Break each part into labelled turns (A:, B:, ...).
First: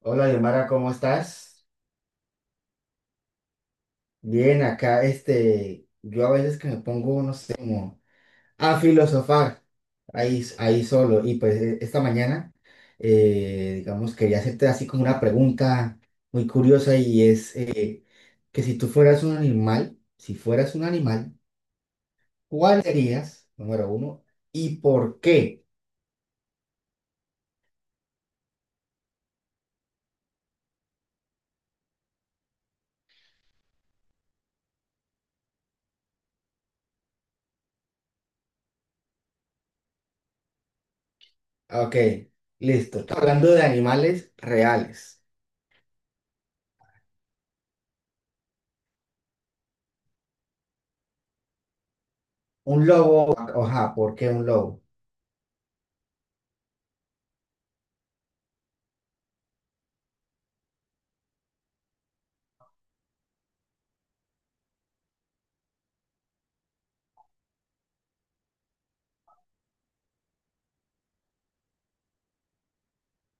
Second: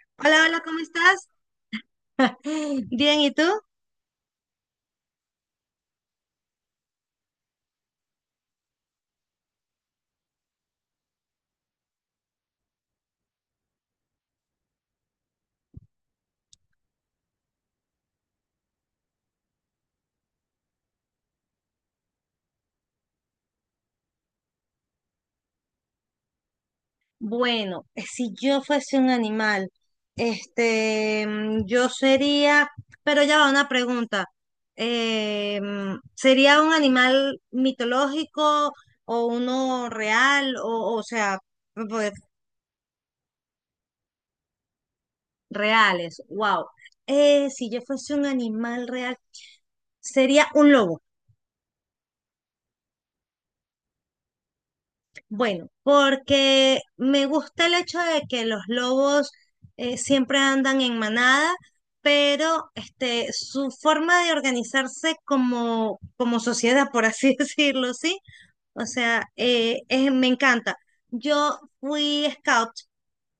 A: Hola,
B: Hola, hola,
A: Yomara,
B: ¿cómo
A: ¿cómo
B: estás?
A: estás?
B: Bien, ¿y tú?
A: Bien, acá, yo a veces que me pongo, no sé, como a filosofar ahí solo. Y pues esta mañana, digamos, quería hacerte así como una pregunta muy curiosa y es que si tú fueras un animal, si fueras un animal, ¿cuál serías? Número uno, ¿y por qué?
B: Bueno, si yo fuese un animal, yo sería, pero ya va una pregunta. ¿Sería un animal mitológico o uno real? O sea,
A: Ah, ok,
B: pues,
A: listo. Hablando de animales reales.
B: reales, wow. Si yo fuese un animal real, sería un lobo.
A: Un lobo, ajá, ¿por qué un lobo?
B: Bueno, porque me gusta el hecho de que los lobos siempre andan en manada, pero este, su forma de organizarse como sociedad, por así decirlo, ¿sí? O sea, me encanta. Yo fui scout,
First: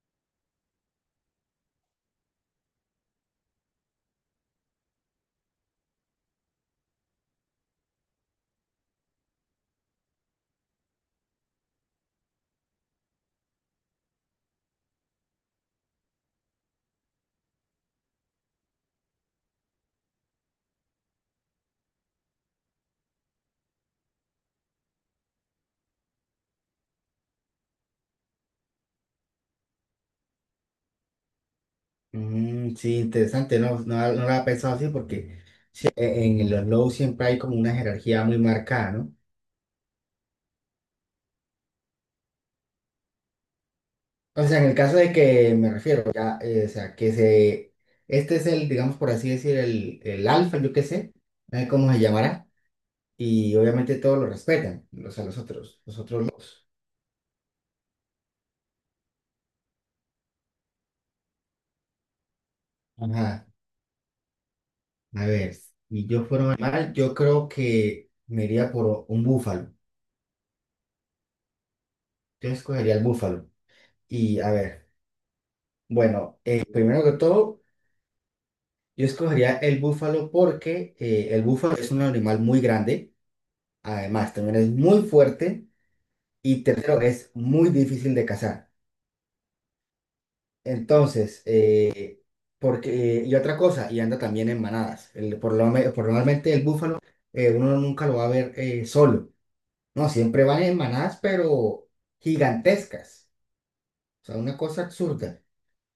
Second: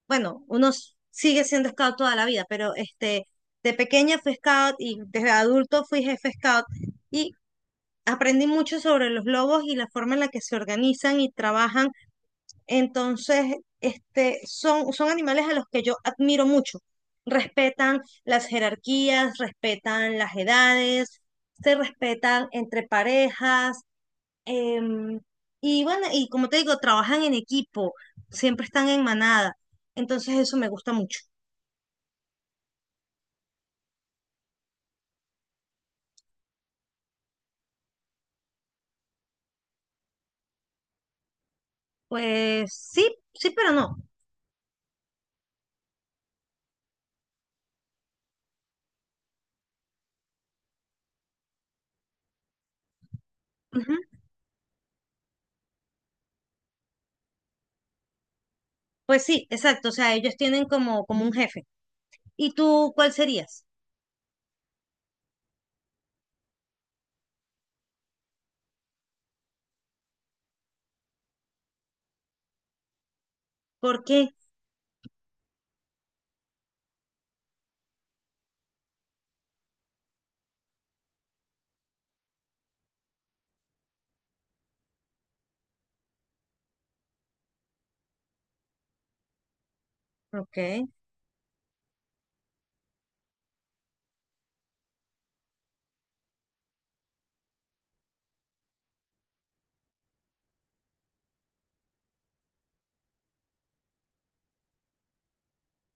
B: bueno, uno sigue siendo scout toda la vida, pero este, de pequeña fui scout y desde adulto fui jefe scout y aprendí mucho sobre los lobos y la forma en la que se organizan y trabajan. Entonces, este, son animales a los que yo admiro mucho. Respetan las jerarquías, respetan las edades, se respetan entre parejas. em, y bueno, y como te digo, trabajan en equipo, siempre están en manada. Entonces, eso me gusta mucho.
A: Mm, sí, interesante, no, no, no lo había pensado así porque sí, en los lows siempre hay como una jerarquía muy marcada, ¿no?
B: Pues sí, sí, pero no.
A: O sea, en el caso de que me refiero, ya, o sea, que se, este es el, digamos por así decir, el alfa, yo qué sé, no sé cómo se llamará, y
B: Ujú.
A: obviamente todos lo respetan, los a los otros lows.
B: Pues sí, exacto. O sea, ellos tienen como, como un jefe. ¿Y tú cuál
A: Ajá,
B: serías?
A: a ver, si yo fuera un animal, yo creo que me iría por un búfalo, yo escogería el búfalo,
B: ¿Por qué?
A: y a ver, bueno, primero que todo, yo escogería el búfalo porque el búfalo es un animal muy grande, además también es muy fuerte y tercero es muy difícil de cazar.
B: Ok,
A: Entonces, porque, y otra cosa, y anda también en manadas. Por lo, por normalmente el búfalo uno nunca lo va a ver solo, ¿no? Siempre van en manadas, pero gigantescas, o sea, una cosa absurda.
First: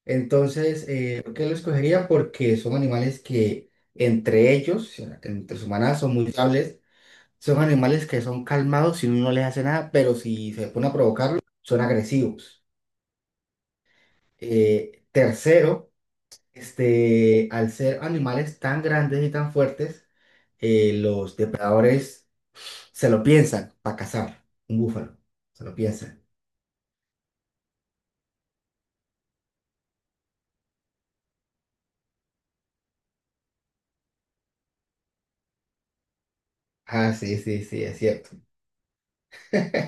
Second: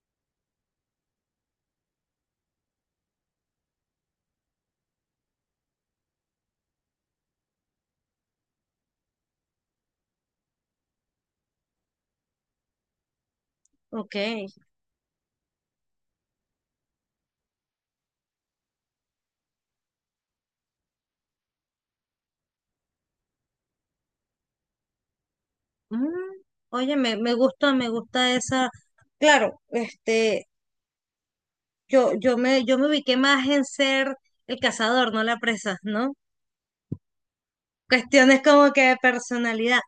A: Entonces, ¿por qué lo escogería? Porque son animales que entre ellos, entre sus manadas son muy estables. Son animales que son calmados si uno no les hace nada, pero si se pone a provocarlos, son agresivos.
B: ok.
A: Tercero, al ser animales tan grandes y tan fuertes, los depredadores se lo piensan para cazar un búfalo. Se lo piensan.
B: Mm, oye, me gusta esa. Claro, este, yo me ubiqué más en ser el cazador, no la presa, ¿no?
A: Ah, sí, sí, sí, es cierto.
B: Cuestiones como que de personalidad.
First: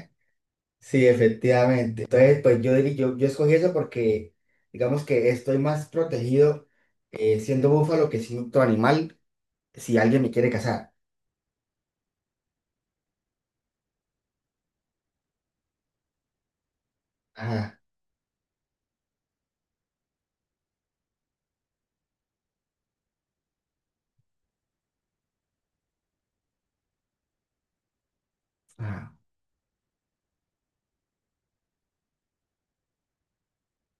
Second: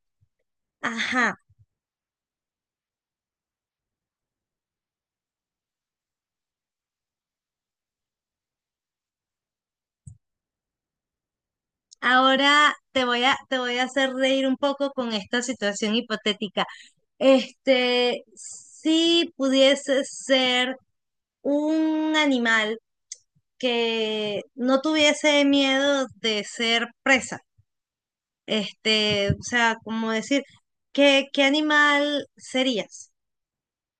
A: Sí,
B: Ajá.
A: efectivamente. Entonces, pues yo, yo, yo escogí eso porque, digamos que estoy más protegido siendo búfalo que siendo otro animal si alguien me quiere cazar.
B: Ahora te voy a hacer reír un poco con esta situación hipotética.
A: Ajá.
B: Este, si pudiese ser un animal que no tuviese miedo de ser presa.
A: Ajá.
B: Este, o sea, como decir, qué animal serías?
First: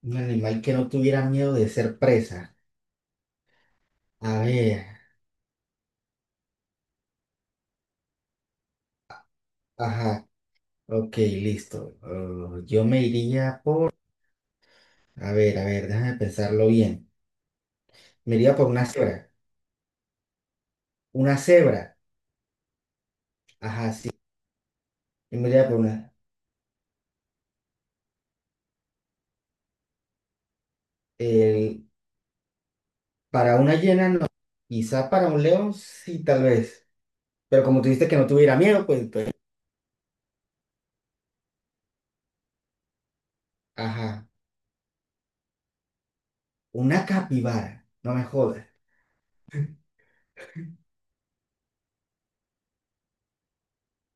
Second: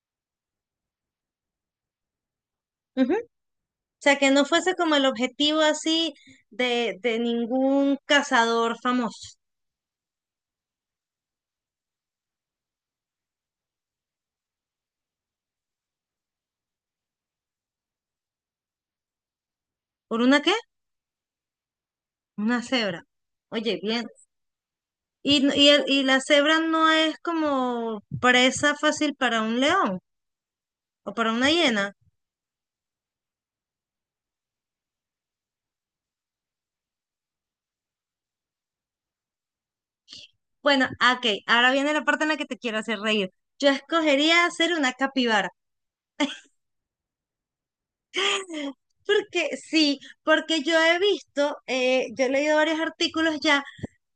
A: Un animal que no tuviera miedo de ser presa.
B: Ujú. O sea, que
A: A
B: no fuese
A: ver,
B: como el objetivo así de ningún cazador famoso.
A: ajá, ok, listo. Yo me iría por... a ver, déjame pensarlo bien. Me iría por una cebra.
B: ¿Por una qué?
A: Una cebra.
B: Una cebra. Oye,
A: Ajá,
B: bien.
A: sí.
B: Y,
A: Yo me iría por una...
B: la cebra no es como presa fácil para un león o para una
A: el-
B: hiena.
A: Para una hiena no. Quizá para un león sí, tal vez. Pero como tú dijiste que no tuviera miedo, pues... pues,
B: Bueno, ah, ok, ahora viene la parte en la que te quiero hacer reír. Yo
A: ajá.
B: escogería hacer una capibara.
A: Una capibara. No me jodas.
B: Porque sí, porque yo he visto, yo he leído varios artículos ya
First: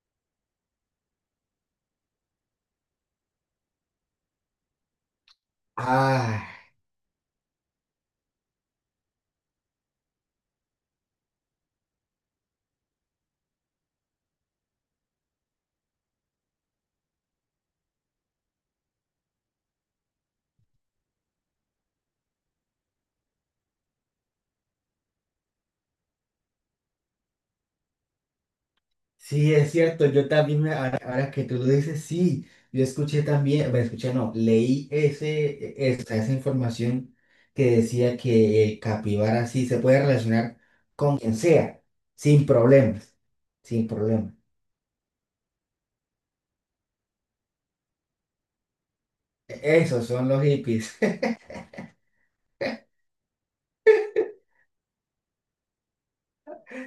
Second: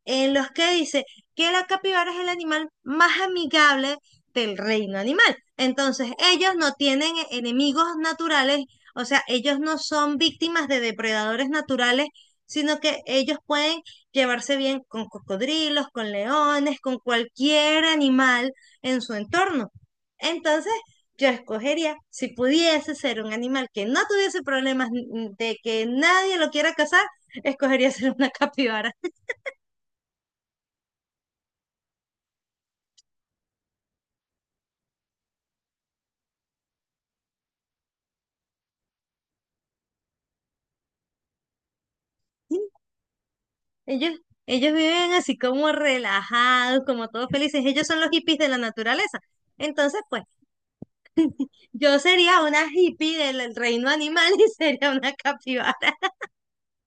B: en los que dice que la capibara es el animal más amigable del reino animal. Entonces,
A: Ah.
B: ellos no tienen enemigos naturales, o sea, ellos no son víctimas de depredadores naturales, sino que ellos pueden llevarse bien con cocodrilos, con leones, con cualquier animal en su entorno. Entonces, yo escogería, si pudiese ser un animal que no tuviese problemas de que nadie lo quiera cazar, escogería ser una capibara.
A: Sí, es cierto, yo también, ahora, ahora que tú lo dices, sí, yo escuché también, bueno, escuché, no, leí ese, esa información que decía que el capibara sí se puede relacionar con quien sea, sin problemas, sin
B: Ellos,
A: problemas.
B: ellos viven así como relajados, como todos felices. Ellos son los hippies de la naturaleza. Entonces,
A: Esos
B: pues,
A: son los hippies.
B: yo sería una hippie del reino animal y sería una capibara.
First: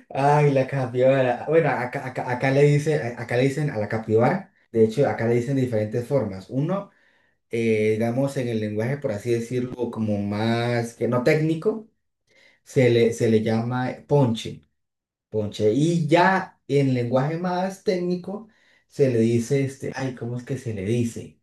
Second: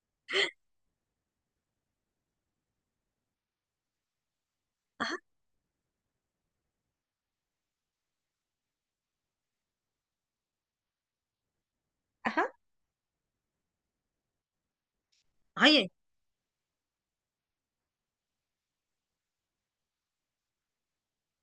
A: Ay, la capibara. Bueno, acá le dice, acá le dicen a la capibara, de hecho, acá le dicen de diferentes formas. Uno, digamos, en el lenguaje, por así decirlo, como más que no técnico.
B: Ajá.
A: Se le llama ponche, ponche.
B: Oye,
A: Y ya en lenguaje más técnico se le dice ay, ¿cómo es que se le dice?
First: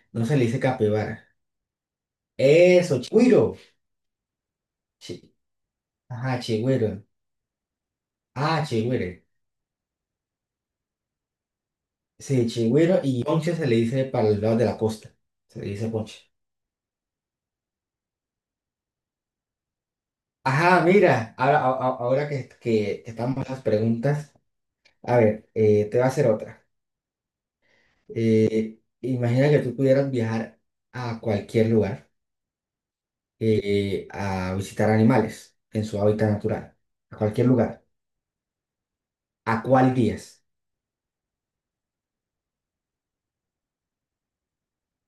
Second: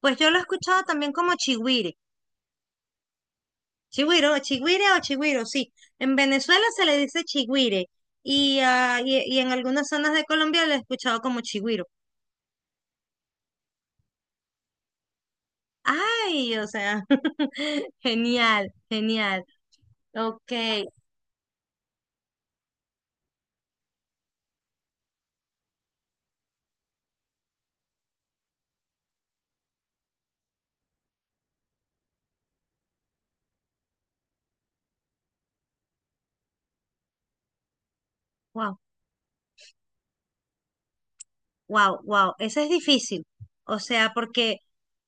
B: pues
A: No
B: yo
A: se
B: lo he
A: le dice
B: escuchado también
A: capibara.
B: como chigüire.
A: Eso, chigüiro.
B: Chigüiro, chigüire o
A: Chi-
B: chigüiro, sí. En
A: Ajá,
B: Venezuela se le
A: chigüiro.
B: dice chigüire y,
A: Ah, chigüiro.
B: y en algunas zonas de Colombia lo he escuchado como chigüiro.
A: Sí, chigüiro y ponche se le dice para el lado de la costa. Se le dice ponche.
B: Ay, o sea, genial, genial. Ok,
A: Ajá, mira, ahora, ahora que estamos en las preguntas, a ver, te voy a hacer otra. Imagina que tú pudieras viajar a cualquier lugar a visitar animales en su hábitat natural, a cualquier lugar.
B: wow.
A: ¿A cuál días?
B: Wow, wow, eso es difícil. O sea, porque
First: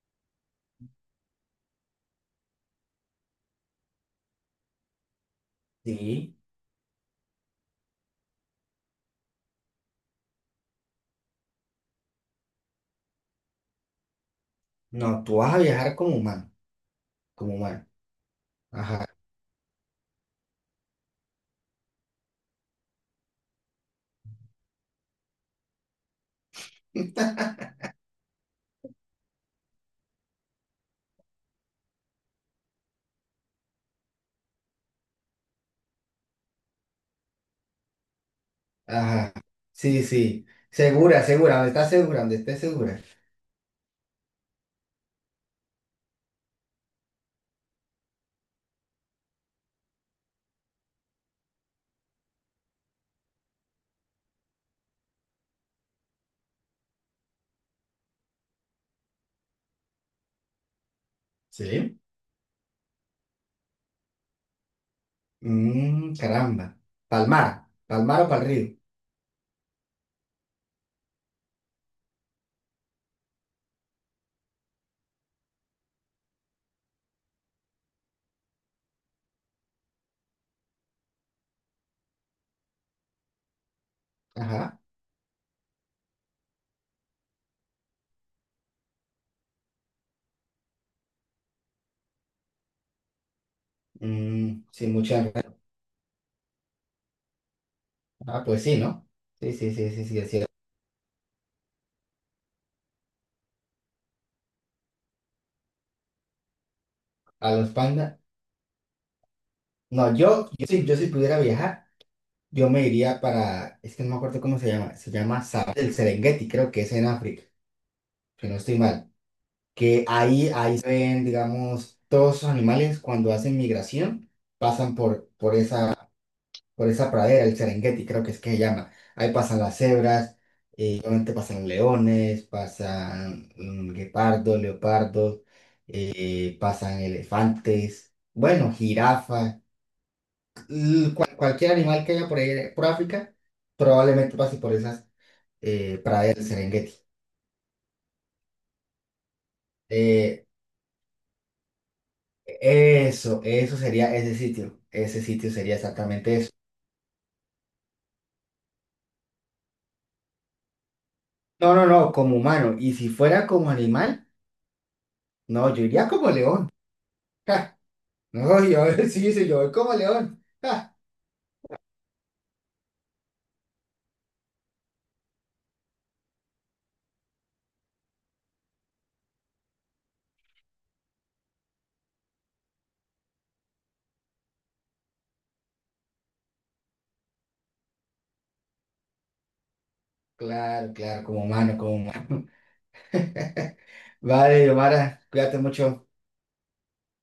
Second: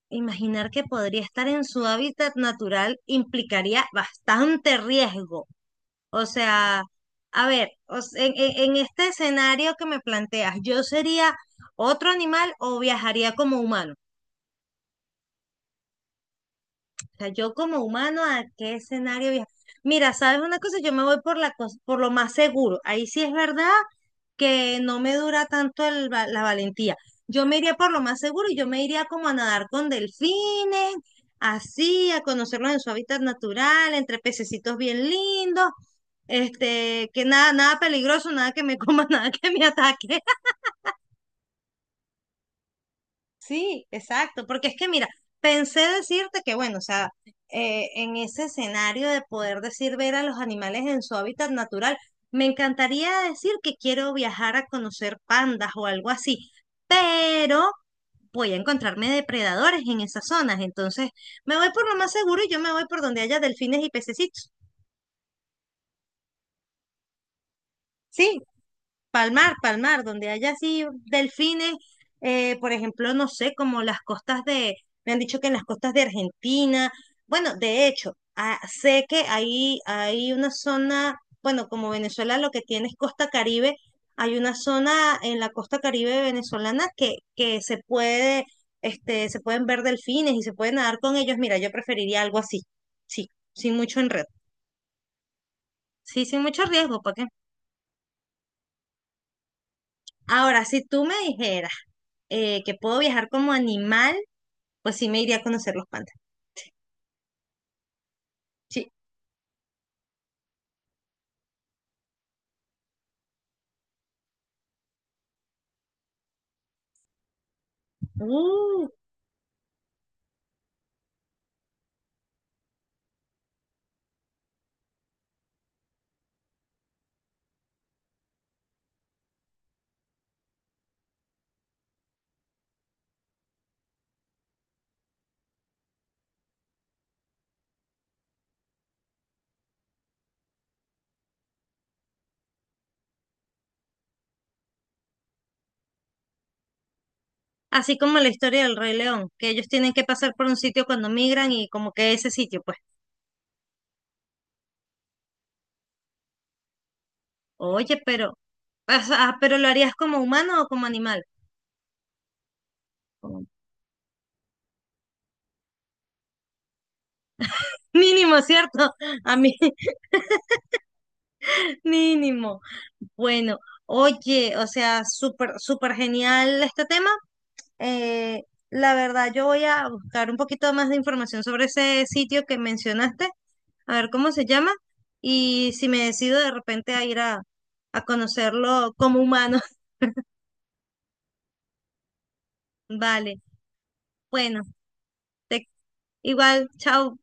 B: imaginar que podría estar en su hábitat natural implicaría bastante riesgo. O
A: Sí.
B: sea, a ver, o s- en este escenario que me planteas, ¿yo sería otro animal o viajaría como humano?
A: No, tú vas a viajar como humano,
B: O sea, yo
A: como
B: como
A: humano.
B: humano, ¿a qué
A: Ajá,
B: escenario viajo? Mira, ¿sabes una cosa? Yo me voy por por lo más seguro. Ahí sí es verdad que no me dura tanto la valentía. Yo me iría por lo más seguro y yo me iría como a nadar con delfines, así, a conocerlos en su hábitat natural, entre pececitos bien lindos, este, que nada, nada peligroso, nada que me coma, nada
A: ajá.
B: que me
A: Sí,
B: ataque.
A: sí. Segura, segura, donde estás segura, donde estés segura.
B: Sí, exacto, porque es que mira, pensé decirte que bueno, o sea, en ese escenario de poder decir ver a los animales en su hábitat natural, me encantaría decir que quiero viajar a conocer pandas o algo así, pero voy a encontrarme depredadores en esas zonas, entonces me voy por lo
A: Sí.
B: más seguro y yo me voy por donde haya delfines y pececitos.
A: Mm, caramba. Palmar, Palmar o
B: Sí,
A: Pal río.
B: Palmar, Palmar, donde haya así delfines, por ejemplo, no sé, como las costas de, me han dicho que en las costas de Argentina, bueno, de hecho, ah, sé que ahí hay una zona, bueno, como Venezuela lo que tiene es costa Caribe, hay una
A: Ajá.
B: zona en la costa Caribe venezolana que se puede, este, se pueden ver delfines y se puede nadar con ellos. Mira, yo preferiría algo así, sí, sin mucho enredo,
A: Mm, sin mucha enredo.
B: sí, sin mucho riesgo, ¿para qué?
A: Ah, pues sí, ¿no? Sí, sí, sí, sí, sí, es...
B: Ahora, si tú me dijeras que puedo viajar como animal, pues sí me iría a conocer los pandas.
A: A los pandas.
B: Sí.
A: No, yo sí, yo si pudiera viajar. Yo me iría para, es que no me acuerdo cómo se llama Safari del Serengeti, creo que es en África, si no estoy
B: Uh,
A: mal, que ahí se ven, digamos, todos esos animales cuando hacen migración, pasan por, por esa, por esa pradera, el Serengeti, creo que es que se llama. Ahí pasan las cebras, y obviamente pasan leones, pasan mm, guepardos, leopardos, pasan elefantes, bueno, jirafas, cualquier animal que haya por ahí, por África, probablemente pase por esas Praia del Serengeti.
B: así como la historia del Rey León, que ellos tienen que pasar por
A: Eh,
B: un sitio cuando migran y como que ese sitio, pues,
A: eso sería ese sitio. Ese sitio sería exactamente eso.
B: oye, pero, o sea, pero ¿lo harías como humano o como animal?
A: No, no, no, como humano. Y si fuera como animal, no, yo iría como león. Ja,
B: Mínimo,
A: no, yo
B: ¿cierto?
A: sí,
B: A
A: sí,
B: mí,
A: yo voy como león. Ja,
B: mínimo. Bueno, oye, o sea, súper, súper genial este tema. Eh, la verdad, yo voy a buscar un poquito más de información sobre ese sitio que mencionaste a ver cómo se llama y si me decido de repente a a conocerlo como humano.
A: claro, claro, como humano, como humano.
B: Vale, bueno,
A: Vale, Yomara, cuídate
B: te-
A: mucho.
B: igual, chao.